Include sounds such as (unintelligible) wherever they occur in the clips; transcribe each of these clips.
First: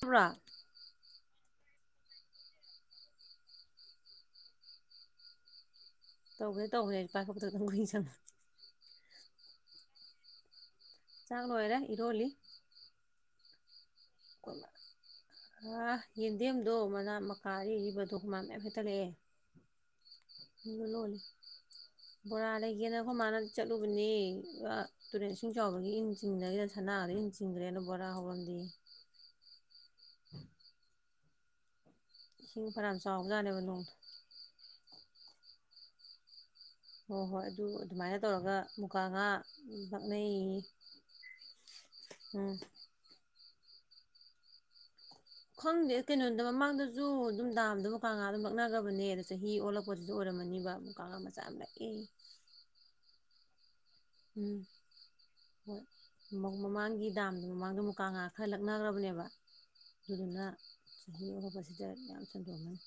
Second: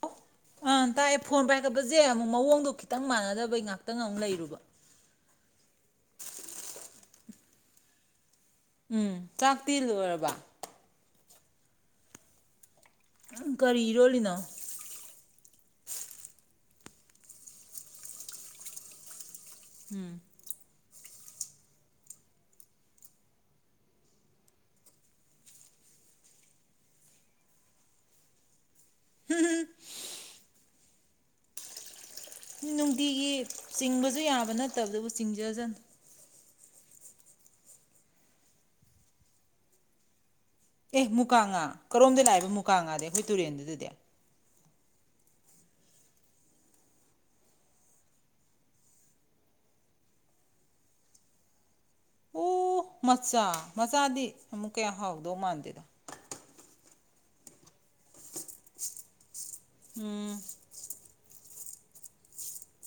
ꯄꯨꯔꯥ ꯑ ꯇꯥꯛꯑꯦ ꯐꯣꯟ ꯄꯥꯏꯒꯠꯄꯁꯦ ꯑꯃꯨꯛ ꯃꯑꯣꯡꯗꯣ ꯈꯤꯇꯪ ꯃꯥꯟꯅꯗꯕꯩ ꯉꯥꯛꯇꯪ ꯉ ꯑꯃꯨꯛ ꯂꯩꯔꯨꯕ ꯇꯧꯒꯦ ꯇꯧꯋꯦ ꯍꯥꯏ ꯄ ꯎꯝ ꯆꯥꯛꯇꯤ ꯂꯣꯏꯔꯕ ꯆꯥꯛ ꯂꯣꯏꯔꯦ ꯏꯔꯣꯜꯂꯤ ꯀꯔꯤ ꯏꯔꯣꯜꯂꯤꯅꯣ ꯑ ꯌꯦꯗꯤꯦꯝꯦꯝ ꯑꯗꯣ ꯃꯅꯥ ꯃꯀꯥꯔꯔꯤꯕꯗꯣ ꯀꯃꯥꯟ ꯃꯌꯥꯝ ꯍꯦꯛꯇꯔꯛꯑꯦ ꯎꯝ ꯂꯣꯂꯤ ꯕꯣꯔꯥ ꯂꯩꯒꯦꯅ ꯑꯩꯈꯣꯏ ꯃꯥꯅ ꯆꯠꯂꯨꯕꯅꯤ ꯇꯨꯔꯦꯟ ꯏꯁꯤꯡ ꯆꯥꯎꯕꯒꯤ ꯏꯟ ꯆꯤꯡꯅꯒꯤꯅ ꯁꯅꯥꯒꯗ ꯏꯟ ꯆꯤꯡꯈ꯭ꯔꯦꯅ ꯕꯣꯔꯥ ꯍꯧꯔꯝꯗꯤ ꯎꯝ ꯏꯁꯤꯡ ꯐꯅꯌꯥꯝ ꯅꯨꯡꯇꯤꯒꯤ ꯆꯥꯎꯕꯖꯥꯠꯅꯦꯕ ꯅꯣꯡꯗꯣ ꯆꯤꯡꯕꯁꯨ ꯌꯥꯕ ꯅꯠꯇꯕꯗꯕꯨ ꯆꯤꯡꯖꯖꯅꯨ ꯍꯣꯏ ꯍꯣꯏ ꯑꯗꯨ ꯑꯗꯨꯃꯥꯏꯅ ꯇꯧꯔꯒ ꯃꯨꯀ ꯉꯥ ꯅꯛꯅꯩ ꯑꯦ ꯃꯨꯀꯥꯉꯥ ꯀꯔꯣꯝꯗ ꯂꯥꯛꯑꯕ ꯃꯨꯀꯥꯉꯥꯗꯤ ꯑꯩꯈꯣꯏ ꯇꯨꯔꯗꯗꯤꯗ ꯈꯪꯗꯦ ꯀꯩꯅꯣꯗ ꯃꯃꯥꯡꯗꯁꯨ ꯑꯗꯨꯝ ꯗꯥꯕꯗ ꯃꯨꯀꯥꯒꯥ ꯑꯗꯨꯝ ꯂꯛꯅꯕꯅꯦ ꯑꯗ ꯆꯍꯤ ꯑꯣꯜꯂꯛꯄꯁꯤꯁꯨ ꯑꯣꯏꯔꯝꯃꯅꯤꯕ ꯃꯨꯀꯥ ꯉꯥ ꯃꯆꯥ ꯌꯥꯝ ꯂꯛꯑꯦ ꯎ ꯃꯆꯥ ꯃꯆꯥꯗꯤ ꯎꯝ ꯑꯃꯨꯛ ꯀꯌꯥ ꯍꯥꯎꯗꯧ ꯃꯥꯟꯗꯦ ꯗꯥꯝꯗꯨ ꯃꯃꯥꯡꯗ ꯃꯨꯀꯥꯉꯥ ꯈꯔꯂꯛꯅꯈ꯭ꯔꯕꯅꯦꯕ ꯎꯝ ꯑꯗꯨꯗꯨꯅ ꯆꯍꯤ ꯑꯐꯕꯁꯦ ꯁꯤꯗ ꯌꯥꯝ ꯁꯟꯗꯣꯛꯅꯤ (inaudible) (unintelligible) (unintelligible)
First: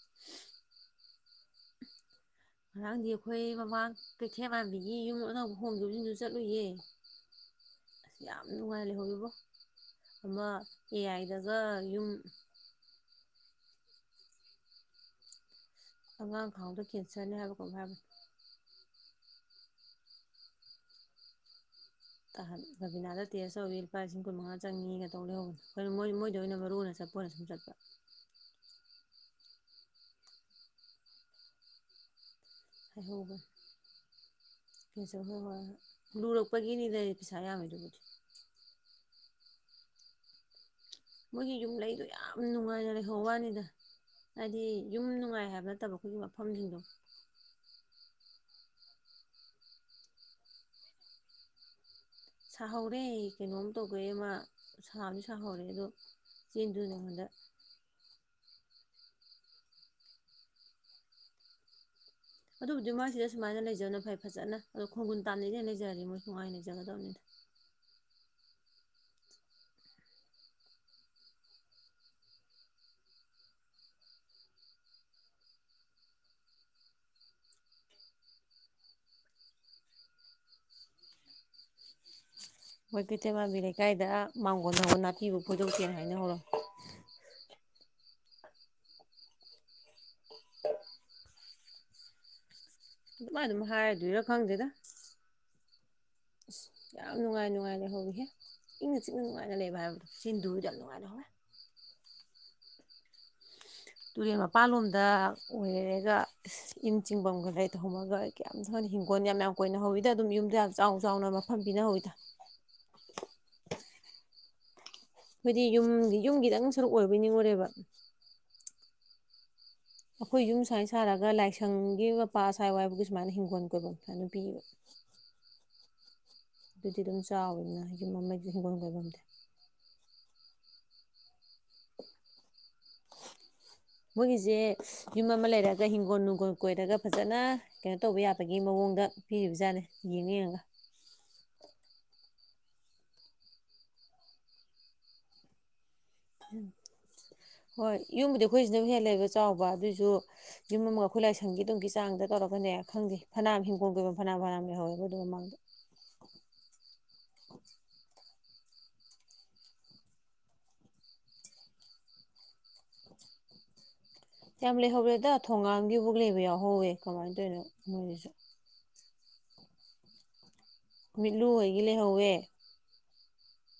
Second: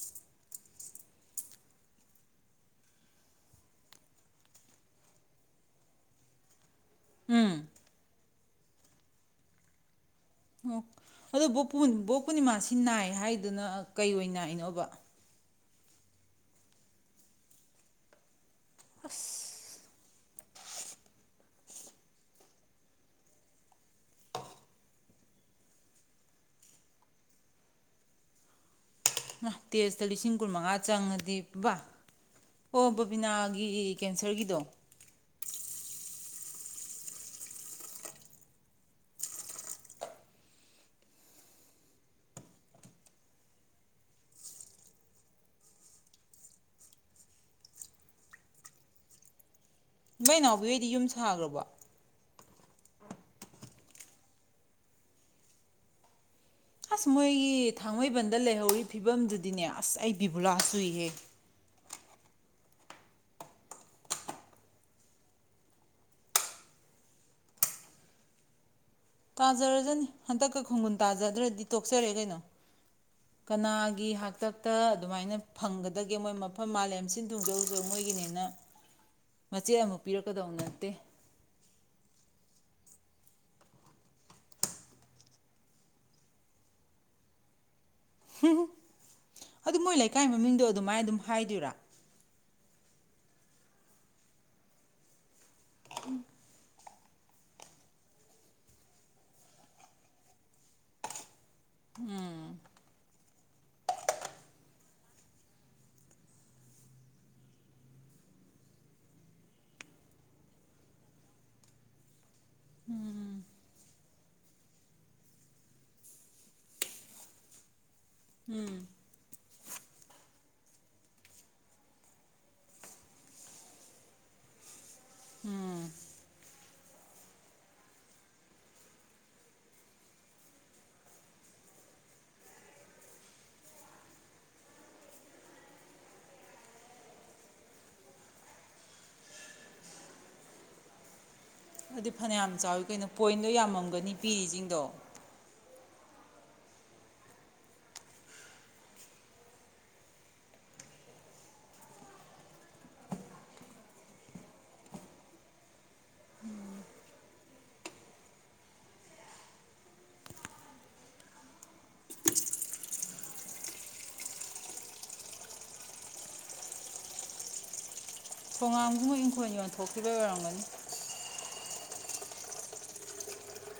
ꯉꯔꯥꯡꯗꯤ ꯑꯩꯈꯣꯏ ꯃꯃꯥꯡ ꯀꯩꯊꯦꯜ ꯄꯥꯟꯕꯤꯒꯤ ꯌꯨꯝ ꯑꯅꯧꯕ ꯍꯣꯡꯗꯕꯁꯤꯡꯗꯨ ꯆꯠꯂꯨꯏꯌꯦ ꯎꯝ ꯑꯁ ꯌꯥꯝ ꯅꯨꯡꯉꯥꯏ ꯂꯩꯍꯧꯔꯤꯕꯣ ꯑꯣ ꯑꯗꯣ ꯕꯣꯛ ꯌꯨꯝ ꯄꯨꯔꯅꯤꯃꯥꯁꯤ ꯅꯥꯏ ꯍꯥꯏ ꯑꯗꯨꯅ ꯀꯩ ꯑꯣꯏꯅ ꯏꯅꯣꯕ ꯑꯉꯥꯡ ꯈꯥꯡꯕꯗ ꯀꯦꯟꯁꯔꯅꯦ ꯍꯥꯏꯕꯀꯣ ꯍꯥꯏꯕꯅꯤ ꯑꯁ ꯍ ꯔꯕꯤꯅꯥꯗ ꯇꯦꯁ ꯇꯧꯋꯤ ꯂꯨꯄꯥ ꯂꯤꯁꯤꯡ ꯀꯨꯟ ꯃꯉꯥ ꯆꯪꯉꯤꯒ ꯇꯧ ꯂꯩꯍꯧꯕ ꯑꯩꯈꯣꯏ ꯃꯣꯏ ꯃꯣꯏꯗ ꯑꯣꯏꯅ ꯃꯔꯨ ꯑꯣꯏꯅ ꯆꯠꯄ ꯑꯣꯏꯅ ꯁꯨꯝ ꯆꯠꯄ ꯇꯦꯖꯇ ꯂꯤꯁꯤꯡ ꯀꯨꯟ ꯃꯉꯥ ꯆꯪꯉꯗꯤ ꯕ ꯑꯣ ꯍꯥꯏꯍꯧꯕꯅꯤ ꯕꯕꯤꯅꯥꯒꯤ ꯀꯦꯟꯁꯔꯒꯤꯗꯣ ꯂꯨꯔꯛꯄꯒꯤꯅꯤ ꯂꯩ ꯄꯩꯁꯥ ꯌꯥꯝꯃꯦꯗꯨꯕꯨꯗꯤ ꯃꯣꯏꯒꯤ ꯌꯨꯝ ꯂꯩꯗꯣ ꯌꯥꯝ ꯅꯨꯡꯉꯥꯏꯅ ꯂꯩꯍꯧ ꯋꯥꯅꯤꯗ ꯍꯥꯏꯗꯤ ꯌꯨꯝ ꯅꯨꯡꯉꯥꯏ ꯍꯥꯏꯕ ꯅꯠꯇꯕ ꯑꯩꯈꯣꯏꯒꯤ ꯃꯐꯝꯁꯤꯡꯗꯣ ꯏꯏ ꯏꯅꯥꯎꯕꯤ ꯍꯣꯏꯗꯤ ꯌꯨꯝ ꯁꯥꯈ꯭ꯔꯕ ꯁꯥꯍꯧꯔꯦ ꯑꯩ ꯀꯩꯅꯣꯝ ꯇꯧꯈꯦ ꯑꯃ ꯁꯥꯕꯁꯨ ꯁꯥꯍꯧꯔꯦ ꯑꯗꯣ ꯆꯦꯟꯗꯨꯅ ꯑꯁ ꯍꯟꯗꯛ ꯃꯣꯏꯒꯤ ꯊꯥꯡꯃꯩꯕꯟꯗ ꯂꯩꯍꯧꯔꯤꯕ ꯐꯤꯕꯝꯗꯨꯗꯤꯅꯦ ꯑꯁ ꯑꯩ ꯕꯤꯕꯨꯣꯔꯥ ꯁꯨꯏꯍꯦ ꯑꯗꯨꯕꯨꯗꯤ ꯃꯣꯏꯁꯤꯗ ꯁꯨꯃꯥꯏꯅ ꯂꯩꯖꯕꯅ ꯐꯩ ꯐꯖꯅ ꯑꯗꯣ ꯈꯣꯡꯒꯨꯟ ꯇꯥꯝꯅꯩꯗꯤ ꯍꯦ ꯂꯩꯖꯔꯗꯤ ꯃꯣꯏ ꯅꯨꯡꯉꯥꯏꯅ ꯂꯩꯖꯒꯗꯕꯅꯤꯅ ꯇꯥꯖꯔꯖꯅꯤ ꯍꯟꯗꯛꯀ ꯈꯣꯡꯒꯨꯟ ꯇꯥꯖꯗ꯭ꯔꯗꯤ ꯇꯣꯛꯆꯔꯦ ꯀꯩꯅꯣ ꯀꯅꯥꯒꯤ ꯍꯥꯛꯇꯛꯇ ꯑꯗꯨꯃꯥꯏꯅ ꯐꯪꯒꯗꯒꯦ ꯃꯣꯏ ꯃꯐꯝ ꯃꯥꯂꯦꯝ ꯁꯤꯟ ꯊꯨꯡꯖꯖ ꯃꯣꯏꯒꯤꯅꯦꯅ ꯃꯆꯦꯠ ꯑꯃꯨꯛ ꯄꯤꯔꯛꯀꯗꯧ ꯅꯠꯇꯦ ꯑꯩꯈꯣꯏ ꯀꯩꯊꯩꯃꯥꯟꯕꯤ ꯂꯩꯀꯥꯏꯗ ꯃꯥꯡꯒꯣꯟꯜ ꯍ ꯅꯥꯄꯤꯕꯨ ꯐꯣꯏꯗꯣꯛꯁꯦꯅ ꯍꯥꯏꯅ ꯍꯧꯔꯣ ꯎ ꯑꯗꯨ ꯃꯣꯏ ꯂꯩ ꯏꯀꯥꯏꯒꯤ ꯃꯃꯤꯡꯗꯣ ꯑꯗꯨꯃꯥꯏꯅ ꯑꯗꯨꯝ ꯍꯥꯏꯗꯨꯔ ꯑꯗꯨꯥꯏ ꯑꯗꯨꯝ ꯍꯥꯏꯔꯗꯣꯏꯔꯥ ꯈꯪꯗꯦꯗ (inaudible) ꯌꯥꯝ ꯅꯨꯡꯉꯥꯏ ꯅꯨꯡꯉꯥꯏ ꯂꯩꯍꯧꯕꯔꯤꯍꯦ ꯏꯪꯅ ꯆꯤꯛꯅ ꯅꯨꯡꯉꯥꯏꯅ ꯂꯩꯕ ꯍꯥꯏꯕꯗꯣ ꯁꯤꯤꯟꯗꯨꯗ ꯌꯥꯝ ꯅꯨꯡꯉꯥꯏꯅ ꯍꯧꯋꯦ ꯎꯝ ꯇꯨꯔꯦꯜ ꯃꯄꯥꯟ ꯂꯣꯝꯗ ꯑꯣꯏꯔꯦꯒ ꯏꯨꯝ ꯆꯤꯡꯐꯝꯒ ꯂꯩꯇꯧꯝꯃꯒ ꯀꯌꯥꯝ ꯊꯅ ꯍꯤꯡꯈꯣꯜ ꯌꯥꯝ ꯌꯥꯝ ꯀꯨꯏꯅ ꯍꯧꯧꯋꯤꯗ ꯑꯗꯨꯝ ꯌꯨꯝꯗ ꯌꯥꯝ ꯆꯥꯎ ꯆꯥꯎꯅ ꯃꯐꯝ ꯄꯤꯅꯍꯧꯋꯤꯗ ꯍꯥꯏꯣꯏꯗꯤ ꯌꯨꯝꯗꯤ ꯌꯨꯝꯒꯤꯗꯪ ꯁꯔꯨꯛ ꯑꯣꯏꯕꯩ ꯅꯤꯡꯉꯨꯔꯦꯕ ꯎꯝ ꯑꯩꯈꯣꯏ ꯌꯨꯝ ꯁꯨꯃꯥꯏꯅ ꯁꯥꯔꯒ ꯂꯥꯏꯁꯪꯒꯤ ꯃꯄꯥ ꯑꯁꯋꯥꯥꯏ ꯋꯥꯏꯕꯒꯤ ꯁꯨꯃꯥꯏꯅ ꯍꯤꯡꯒꯣꯜ ꯀꯣꯏꯕ ꯁꯨꯃꯥꯏ ꯅꯨꯄꯤꯕ ꯑꯗꯨꯗꯤ ꯑꯗꯨꯝ ꯆꯥꯎꯋꯤꯅꯤꯅ ꯌꯨꯝ ꯑꯃꯒꯤ ꯍꯤꯡꯒꯣꯜ ꯀꯣꯏꯐꯝꯗꯤ ꯃꯣꯏꯒꯤꯁꯦ ꯌꯨꯝ ꯑꯃ ꯂꯩꯔꯒ ꯍꯤꯡꯒꯣꯜ ꯅꯨꯡꯒꯣꯜ ꯀꯣꯏꯔꯒ ꯐꯖꯅ ꯀꯩꯅꯣ ꯇꯧꯕ ꯌꯥꯕꯒꯤ ꯃꯑꯣꯡꯗ ꯄꯤꯔꯤꯕꯖꯥꯠꯅꯦ ꯌꯦꯡ ꯌꯦꯡꯉꯒ ꯑꯗꯨꯗꯤ ꯐꯅꯌꯥꯝ ꯆꯥꯎꯋꯤ ꯀꯩꯅꯣ ꯄꯣꯏꯟꯗꯣ ꯌꯥꯝꯃꯝꯒꯅꯤ ꯄꯤꯔꯤꯁꯤꯡꯗꯣ ꯎꯝ ꯍꯣꯏ ꯌꯨꯝꯕꯨꯗꯤ ꯑꯩꯈꯣꯏꯁꯤꯅ ꯍꯦꯟ ꯂꯩꯕ ꯆꯥꯎꯕ ꯑꯗꯨꯑꯣꯏꯁꯨ ꯌꯨꯝ ꯑꯃꯒ ꯑꯩꯈꯣꯏ ꯂꯥꯏꯁꯪꯒꯤ ꯑꯗꯨꯝꯒꯤ ꯆꯥꯡꯗ ꯇꯧꯔꯛꯀꯅꯦ ꯈꯪꯗꯦ ꯐꯅꯌꯥꯝ ꯍꯤꯡꯒꯣꯜ ꯀꯣꯏꯕ ꯐꯅꯝ ꯐꯅꯥꯝ ꯂꯩꯍꯧꯋꯦꯕ ꯑꯗꯨ ꯃꯃꯥꯡꯗ ꯀꯌꯥꯝ ꯂꯩꯍꯧꯔ꯭ꯔꯦꯗ ꯊꯣꯡꯒꯝꯒꯤꯕꯨꯛ ꯂꯩꯕ ꯌꯥꯎꯍꯧꯋꯦ ꯀꯃꯥꯏꯅ ꯇꯧꯔꯤꯅꯣ ꯃꯣꯏꯒꯤꯁꯨ ꯄꯣꯉꯥꯝꯒꯨꯝꯕꯣꯏ ꯏꯪꯈꯣꯜ ꯌꯣꯟꯊꯣꯛꯈꯤꯕ ꯑꯣꯏꯔꯝꯒꯅꯤ ꯃꯤꯠꯂꯨ ꯍꯒꯤ ꯂꯩꯍꯧꯋꯦ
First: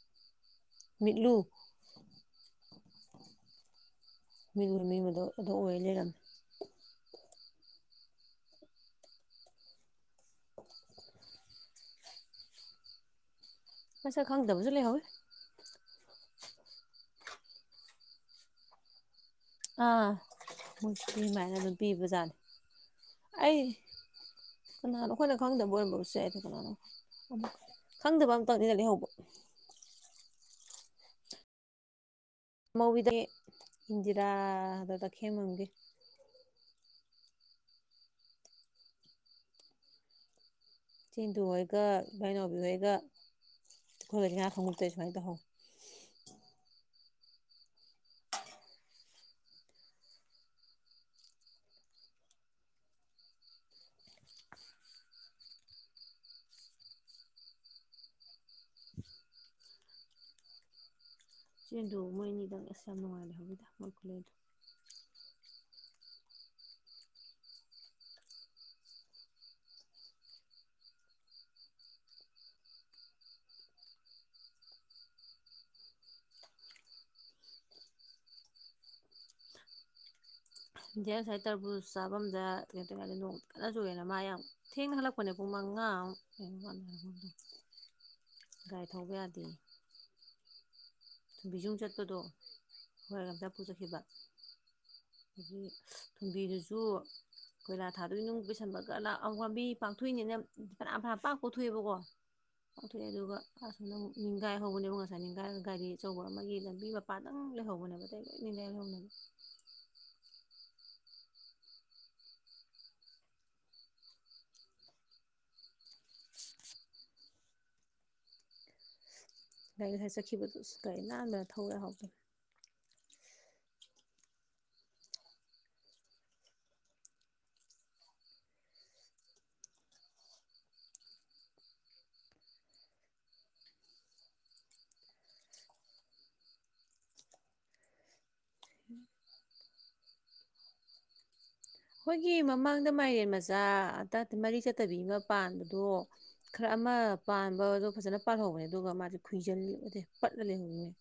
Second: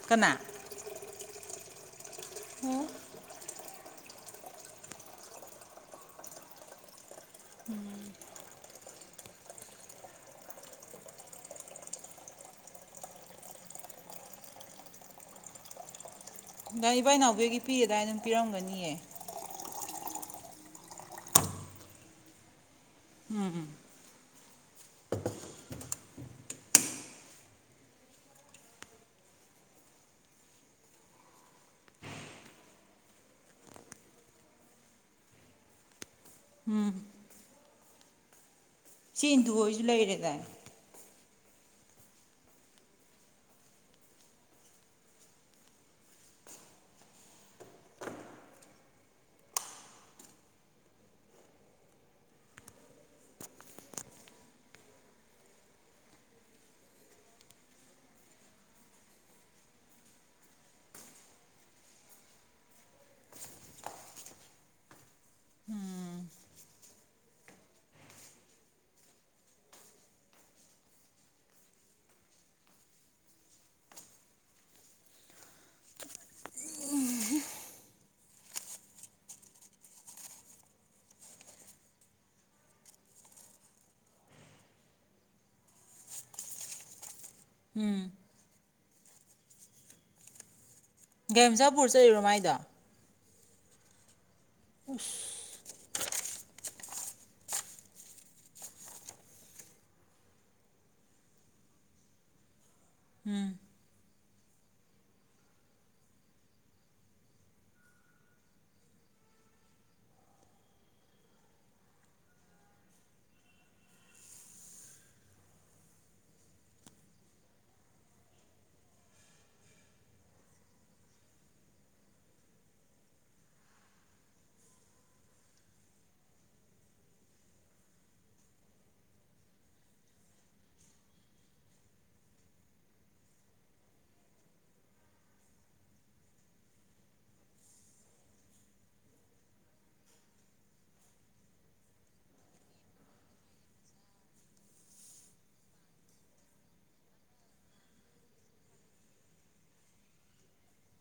ꯀꯅꯥ ꯂꯨ ꯑꯣ ꯃꯤꯔꯕ ꯃꯤꯕꯗꯣ ꯑꯗꯨ ꯑꯣꯏ ꯂꯩꯔꯝꯃꯦ ꯃꯁꯛ ꯈꯪꯗꯕꯁꯨ ꯂꯩꯍꯧꯋꯤ ꯗꯥ ꯏꯕꯥ ꯏ ꯅꯥꯎꯕꯒꯤ ꯄꯤꯌꯦꯗꯥꯏ ꯑꯗꯨꯝ ꯄꯤꯔꯝꯒꯅꯤꯌꯦ ꯑꯥ ꯃꯨꯁꯤꯃꯥꯏꯅ ꯑꯗꯨꯝ ꯄꯤꯕꯖꯥꯠꯅꯤ ꯑꯩ ꯎꯝꯝ ꯀꯅꯥꯅꯣ ꯑꯩꯈꯣꯏꯅ ꯈꯪꯗꯕ ꯑꯣꯏꯔꯝꯕꯕꯨꯁꯨ ꯌꯥꯏꯗ ꯀꯅꯥꯅꯣ ꯈꯪꯗꯕ ꯑꯃꯇꯪꯅꯤꯅ ꯂꯩꯍꯧꯕ ꯃꯧꯒꯤꯗꯤ ꯏꯟꯗꯤꯔꯥꯗꯣ ꯇꯥꯈꯦꯜꯕꯥꯝꯒꯤ ꯏꯆꯦ ꯏꯟꯗꯨ ꯍꯣꯏꯁꯨ ꯂꯩꯔꯦꯗꯅ ꯏꯆꯦ ꯏꯟꯗꯨ ꯍꯣꯏꯒ ꯏꯕꯥꯏ ꯅꯥꯎꯕꯤ ꯍꯣꯏꯒ ꯑꯩꯈꯣꯏꯗ ꯉꯥ ꯊꯣꯡ ꯅꯨꯃꯤꯠꯇ ꯁꯨꯃꯥꯏꯅ ꯇꯧꯍꯧꯏ ꯏꯆꯦ ꯏꯟꯗꯨ ꯃꯣꯏꯅꯤꯗꯪ ꯑꯁ ꯌꯥꯝ ꯅꯨꯡꯉꯥꯏꯅ ꯂꯩꯍꯧꯏꯗꯥ ꯃꯣꯏ ꯈꯨꯂꯩꯗꯣ ꯏꯟꯗꯤꯌꯥꯟ ꯁꯥꯏ ꯇꯔꯕꯨꯖ ꯆꯥꯐꯝꯗ ꯀꯩꯅꯣ ꯇꯧꯏꯅꯥ ꯅꯣꯡ ꯀꯟꯅ ꯆꯨꯨꯌꯦꯅ ꯃꯥ ꯌꯥꯝ ꯊꯦꯡꯅ ꯍꯜꯂꯛꯄꯅꯦ ꯄꯨꯡ ꯃꯉꯥꯃꯨꯛ ꯎꯝ ꯒꯥꯏꯊꯧꯕ ꯌꯥꯗꯦꯌꯦ ꯊꯨꯝꯕꯤꯖꯨꯡ ꯒꯥꯏꯃꯆꯥꯄꯨꯔ ꯆꯠꯄꯗꯣ ꯆꯠꯂꯤꯔꯣ ꯃꯥꯏꯗꯣ ꯍꯣꯏ ꯑꯗ ꯄꯨꯨ ꯆꯁꯕꯥ (unintelligible) ꯒꯤ ꯀꯨꯝꯕꯤꯗꯨꯁꯨ ꯀꯣꯏꯂꯥ ꯊꯥꯗꯣꯏ ꯅꯨꯡ ꯄꯩꯁꯟꯕꯒ ꯂꯥꯛ ꯂꯥꯝꯕꯤ ꯄꯥꯛꯊꯣꯛꯏꯅꯤꯅ ꯐꯩꯅꯥꯝ ꯐꯩꯅꯥꯝ ꯄꯥꯛ ꯀꯣꯛꯊꯣꯛꯑꯦꯕꯀꯣ ꯄꯥꯛꯊꯣꯛꯑꯦ ꯑꯗꯨꯒ ꯎꯝ ꯑꯁꯣꯝꯗ ꯑꯃꯨꯛ ꯅꯤꯡꯒꯥꯏ ꯍꯧꯕꯅꯦꯕꯀꯣ ꯉꯁꯥꯏ ꯅꯤꯡꯒꯥꯏꯔꯒ ꯒꯥꯔꯤ ꯑꯆꯧꯕ ꯑꯃꯒꯤ ꯂꯝꯕꯤ ꯃꯄꯥꯗꯪ ꯂꯩꯍꯧꯕꯅꯦꯕ ꯑꯇꯩ ꯂꯣꯏ ꯅꯤꯒꯥꯏꯍꯧꯔꯝꯃꯅꯤ ꯒꯩ ꯉꯁꯥꯏ ꯆꯠꯈꯤꯕꯗꯨꯁꯨ ꯒꯥꯔꯤ ꯅꯥꯟꯕꯅ ꯊꯧ ꯌꯥꯍꯧꯗꯅꯕꯅꯦ ꯑꯩꯈꯣꯏꯒꯤ ꯃꯃꯥꯡꯗ ꯃꯥꯏꯔꯦꯟ ꯃꯆꯥ ꯃꯔꯤ ꯆꯠꯇꯕꯤ ꯑꯃ ꯄꯥꯟꯕꯗꯣ ꯈꯔ ꯑꯃ ꯄꯥꯟꯕꯗꯣ ꯐꯖꯅ ꯄꯥꯜꯍꯧꯕꯅꯦ ꯑꯗꯨꯒ ꯃꯥꯗꯤ ꯈꯨꯏꯖꯤꯜꯂ ꯄꯠꯂ ꯂꯩꯍꯧꯏꯅꯦ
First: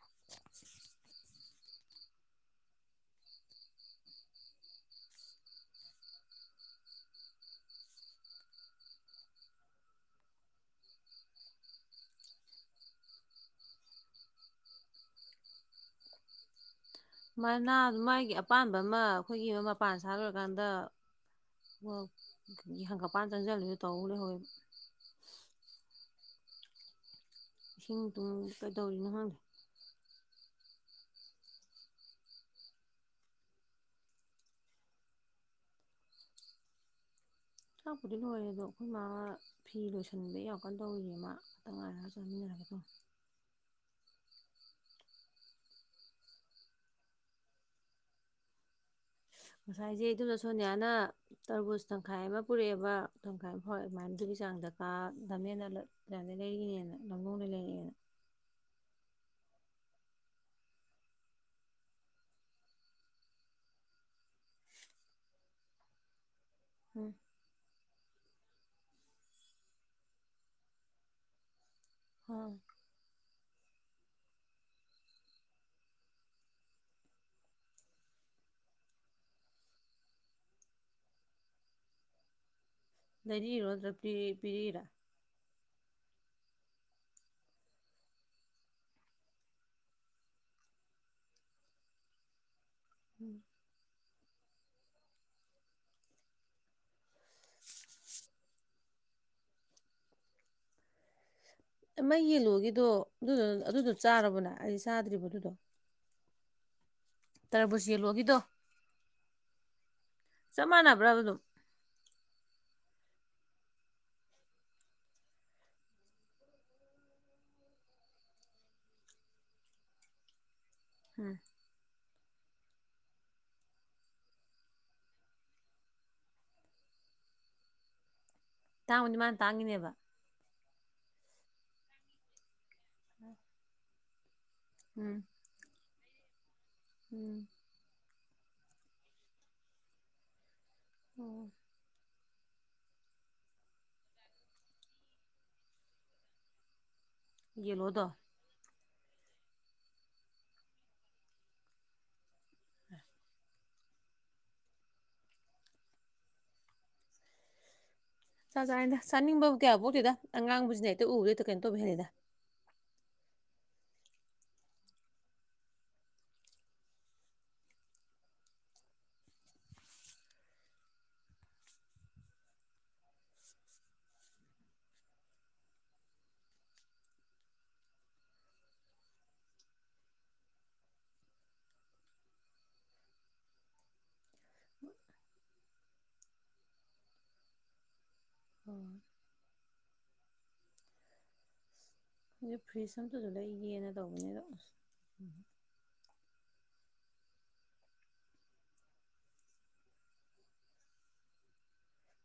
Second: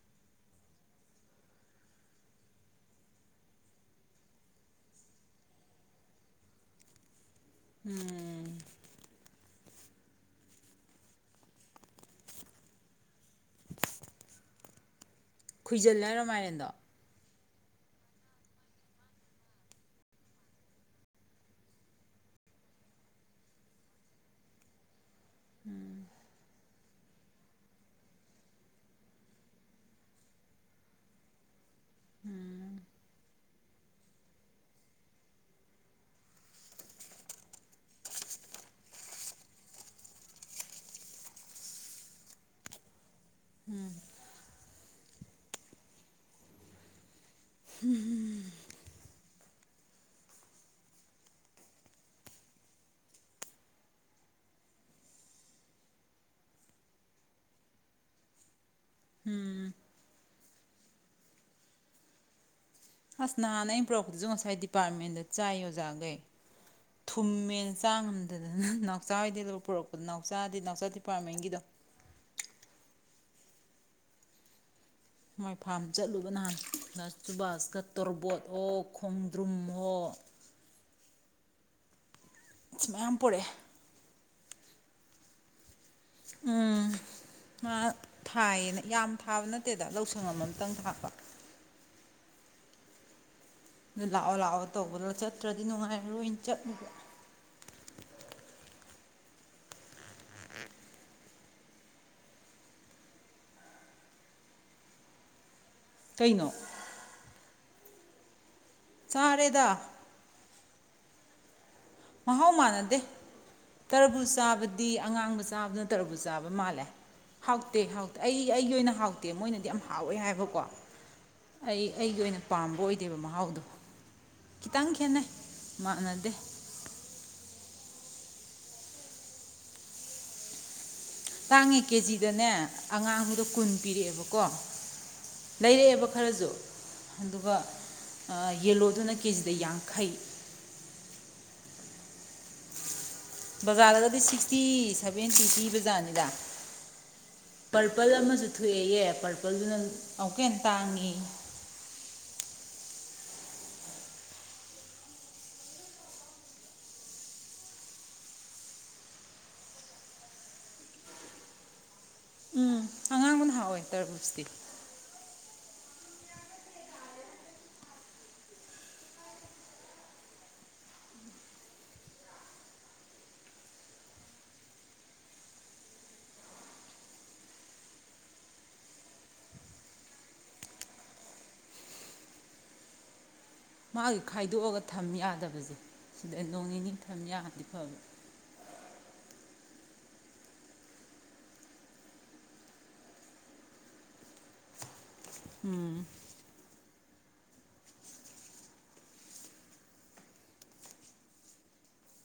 (inaudible) ꯎꯝ ꯈꯨꯏꯖꯜꯂꯦ ꯍꯥꯏꯔꯣ ꯃꯥꯏꯔꯦꯟꯗꯣ ꯃꯅꯥ ꯃꯥꯒꯤ ꯑꯄꯥꯝꯕ ꯑꯃ ꯑꯩꯈꯣꯏꯒꯤ ꯃꯄꯥꯟ ꯁꯥꯔ ꯂꯣꯏꯔꯀꯥꯟꯗ ꯍꯪꯀꯠꯄꯥꯟ ꯆꯪꯖꯟꯕꯤꯗꯣ ꯇꯧꯂꯩꯍꯧꯏꯕ ꯏꯁꯤꯡꯗꯨꯟ ꯀꯩꯗꯧꯔꯤꯅꯣ ꯈꯪꯗꯦ ꯆꯥꯛꯄꯨꯗꯤ ꯂꯣꯏꯔꯦ ꯑꯗꯣ ꯑꯩꯈꯣꯏ ꯃꯥ ꯐꯤ ꯂꯣꯏꯁꯟꯕꯩ ꯌꯥꯝꯀꯥꯟꯅ ꯇꯧꯔꯤꯌꯦ ꯃꯥ ꯗꯨꯉꯥꯏꯔꯒ ꯆꯥꯃꯤꯟꯅꯔꯒꯦ ꯑꯗꯨꯝ ꯉꯁꯥꯏꯁꯦ ꯑꯗꯨꯅ ꯁꯣꯅꯤꯌꯥꯅ ꯇꯔꯕꯨꯁ ꯇꯪꯈꯥꯏ ꯑꯃ ꯄꯨꯔꯛꯑꯦꯕ ꯇꯪꯈꯥꯏ ꯑꯃ ꯐꯥꯎꯔꯛꯑꯦ ꯑꯗꯨꯃꯥꯏꯅꯗꯨꯒꯤ ꯆꯥꯡꯗ ꯀꯥꯗꯝꯝꯃꯦꯅ ꯑꯗꯨ ꯂꯩꯔꯤꯅꯦꯅ ꯂꯝꯂꯣꯡꯗ ꯂꯩꯔꯛꯑꯦꯅ ꯎꯝ ꯑꯁ ꯅꯍꯥꯟꯅ ꯑꯩꯅ ꯄꯨꯔꯛꯄꯗꯁꯨ ꯉꯁꯥꯏ ꯗꯤꯄꯥꯔꯠꯃꯦꯟꯗ ꯆꯥꯏ ꯑꯣꯖꯥꯈꯩ ꯎꯝ ꯊꯨꯝꯃꯦꯦꯟ ꯆꯥ ꯉꯝꯗꯗꯅ ꯅꯥꯎꯆꯥ ꯍ ꯑꯣꯏꯗꯦ ꯂ ꯄꯨꯔꯛꯄꯗ ꯅꯥꯎꯆꯥꯗꯤ ꯅꯥꯎꯆꯥ ꯗꯤꯄꯥꯔꯠꯃꯦꯟꯒꯤꯗꯣ ꯍ ꯃꯥꯏ ꯐꯥꯔꯝ ꯆꯠꯂꯨꯕ ꯅꯍꯥꯟ ꯆꯨꯕꯥꯁꯇ ꯇꯣꯔꯕꯣꯠ ꯑꯣ ꯈꯣꯡꯗ꯭ꯔꯨꯝ ꯑꯣꯣ ꯃꯌꯥꯝ ꯄꯨꯔꯛꯑꯦ ꯂꯩꯔꯤꯔꯣ ꯑꯗꯨꯗ꯭ꯔꯞꯗꯤ ꯄꯦꯔ ꯎꯝ ꯃꯥ ꯊꯥꯏꯌꯦꯅ ꯌꯥꯝ ꯊꯥꯕ ꯅꯠꯇꯦꯗ ꯂꯧꯁꯪ ꯑꯃ ꯑꯝꯇꯪ ꯊꯥꯛꯄ ꯎꯝ ꯑꯗꯨ ꯂꯥꯛꯑꯣ ꯂꯥꯛꯑꯣ ꯇꯧꯕꯗ ꯆꯠꯇ꯭ꯔꯗꯤ ꯅꯨꯡꯉꯥꯏꯔꯔꯣꯏꯅ ꯆꯠꯂꯨꯕ ꯃ ꯌꯦꯜꯂꯣꯒꯗꯣ ꯑꯗꯨꯗ ꯑꯗꯨꯗꯣ ꯆꯥꯔꯕꯅꯦ ꯑꯩ ꯆꯥꯗ꯭ꯔꯤꯕ ꯑꯗꯨꯗꯣ ꯀꯩꯅꯣ ꯇꯔꯥꯕꯁ ꯌꯂꯨꯒꯤꯗꯣ ꯆꯔꯦꯗꯥ ꯆꯞ ꯃꯥꯟꯅꯕ꯭ꯔꯥ ꯑꯗꯨꯝ ꯃꯍꯥꯎ ꯃꯥꯟꯅꯗꯦ ꯇꯔꯕꯨ ꯆꯥꯕꯗꯤ ꯑꯉꯥꯡꯕ ꯆꯥꯕꯗꯨꯅ ꯇꯔꯕꯨ ꯆꯥꯕ ꯃꯥꯜꯂꯦ ꯍꯥꯎꯇꯦ ꯍꯥꯎꯇꯦ ꯑꯩ ꯑꯩꯒꯤ ꯑꯣꯏꯅ ꯍꯥꯎꯇꯦ ꯃꯣꯏꯅꯗꯤ ꯌꯥꯝ ꯍꯥꯎꯋꯦ ꯍꯥꯏꯕꯀꯣ ꯎꯝ ꯑꯩ ꯑꯩꯒꯤ ꯑꯣꯏꯅ ꯄꯥꯝꯕ ꯑꯣꯏꯗꯦꯕ ꯃꯍꯥꯎꯗꯣ ꯈꯤꯇꯪ ꯈꯦꯠꯅꯩ ꯃꯥꯟꯅꯗꯦ ꯇꯥꯡꯕꯅꯤ ꯃꯥꯅ ꯇꯥꯡꯉꯤꯅꯦꯕ ꯇꯥꯡꯉꯤ ꯀꯦꯖꯤꯗꯅꯦ ꯑꯉꯥꯡꯕꯨꯗ ꯀꯨꯟ ꯄꯤꯔꯛꯑꯦꯕꯀꯣ ꯀꯣ ꯎꯝ ꯂꯩꯔꯛꯑꯦꯕ ꯈꯔꯖꯨ ꯎꯝ ꯑꯗꯨꯒ ꯑ ꯌꯦꯂꯣꯗꯨꯅ ꯀꯦꯖꯤꯗ ꯌꯥꯡꯈꯩ ꯑꯣ ꯕꯖꯥꯔꯗꯒꯗꯤ ꯁꯤꯛꯁꯇꯤ ꯁꯚꯦꯟꯇꯤ ꯄꯤ ꯕꯖꯥꯠꯅꯤꯗ ꯌꯦꯜꯂꯣꯗꯣ ꯄꯔꯄꯜ ꯑꯃꯖꯨ ꯊ ꯂꯑꯦꯌꯦ ꯄꯔꯄꯜꯗꯨꯅ ꯑꯃꯨꯛꯀ ꯍꯦꯟꯅ ꯇꯥꯡꯉꯦꯌꯦ ꯆꯥꯛ ꯆꯥꯗ ꯆꯥꯅꯤꯡꯕ ꯀꯌꯥ ꯄꯣꯛꯇꯦꯗ ꯑꯉꯥꯡꯕꯁꯤꯅ ꯍꯦꯛꯇ ꯎꯕꯗ ꯀꯩꯅꯣ ꯇꯧꯕ ꯍꯦꯜꯂꯦꯗ ꯎꯝ ꯑꯉꯥꯡꯕꯅ ꯍꯥꯎꯋꯦ ꯇꯔꯕꯨꯁꯇꯤ ꯃꯥꯒꯤ ꯈꯥꯏꯗꯣꯛꯑꯒ ꯊꯝ ꯌꯥꯗꯕꯖꯦ ꯁꯤꯗ ꯅꯣꯡ ꯅꯤꯅꯤ ꯊꯝ ꯌꯥꯔꯗꯤ ꯐꯕ ꯑꯣ ꯑꯗꯨ ꯐ꯭ꯔꯤꯖ ꯑꯝꯇꯁꯨ ꯂꯩꯒꯦꯅ ꯇꯧꯕꯅꯦ ꯑꯗꯣ ꯑꯁ ꯎꯝ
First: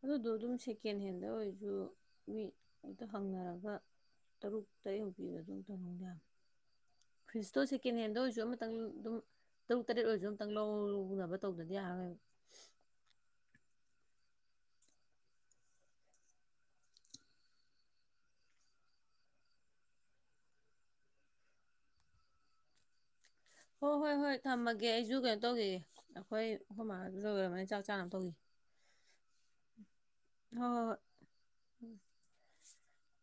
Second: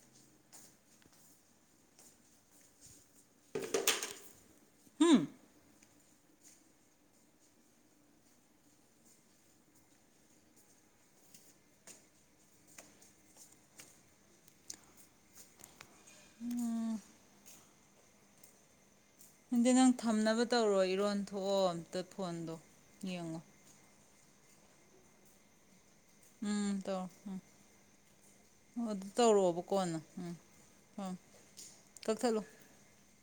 ꯑꯗꯨꯗꯣ ꯑꯗꯨꯝ ꯁꯦꯀꯦꯟ ꯍꯦꯟꯗ ꯑꯣꯏꯔꯁꯨ ꯃꯤ ꯑꯝꯇ ꯍꯪꯅꯔꯒ ꯇꯔꯨꯛ ꯇꯔꯦꯠ ꯎꯝ ꯌꯧꯕꯤꯕ ꯑꯗꯨꯝ ꯇꯧꯅꯤꯡ ꯌꯥ ꯐꯔꯤꯁꯇꯣ ꯁꯦꯀꯦꯟ ꯍꯦꯟꯗ ꯑꯣꯏꯔꯁꯨ ꯑꯃꯇꯪ ꯑꯗꯨꯝ ꯇꯔꯨꯛ ꯇꯔꯦꯠ ꯑꯣꯏꯔꯁꯨ ꯑꯃꯇꯪ ꯂꯧꯅꯕ ꯇꯧꯗꯗꯤ ꯌꯥꯔꯔꯣꯏꯕ ꯑꯗꯨꯗꯤ ꯅꯪ ꯊꯝꯅꯕ ꯇꯧꯔꯣ ꯏꯔꯣꯟ ꯊꯣꯛꯑꯣ ꯑꯝꯇ ꯐꯣꯟꯗꯣ ꯌꯦꯡꯉꯣ ꯑꯣ ꯍꯣꯏ -ꯍꯣꯏ ꯊꯝꯃꯒꯦ ꯑꯩꯁꯨ ꯀꯩꯅꯣ ꯇꯧꯒꯤꯒꯦ ꯎꯝ ꯇꯧꯔꯣ ꯎꯝ ꯑꯗꯨ ꯇꯧꯔꯣꯕ ꯀꯣꯟꯅ ꯎꯝ ꯎꯝ ꯍꯣꯏ-ꯍꯣꯏ ꯀꯛꯊꯠꯂꯣ -ꯍꯣꯏ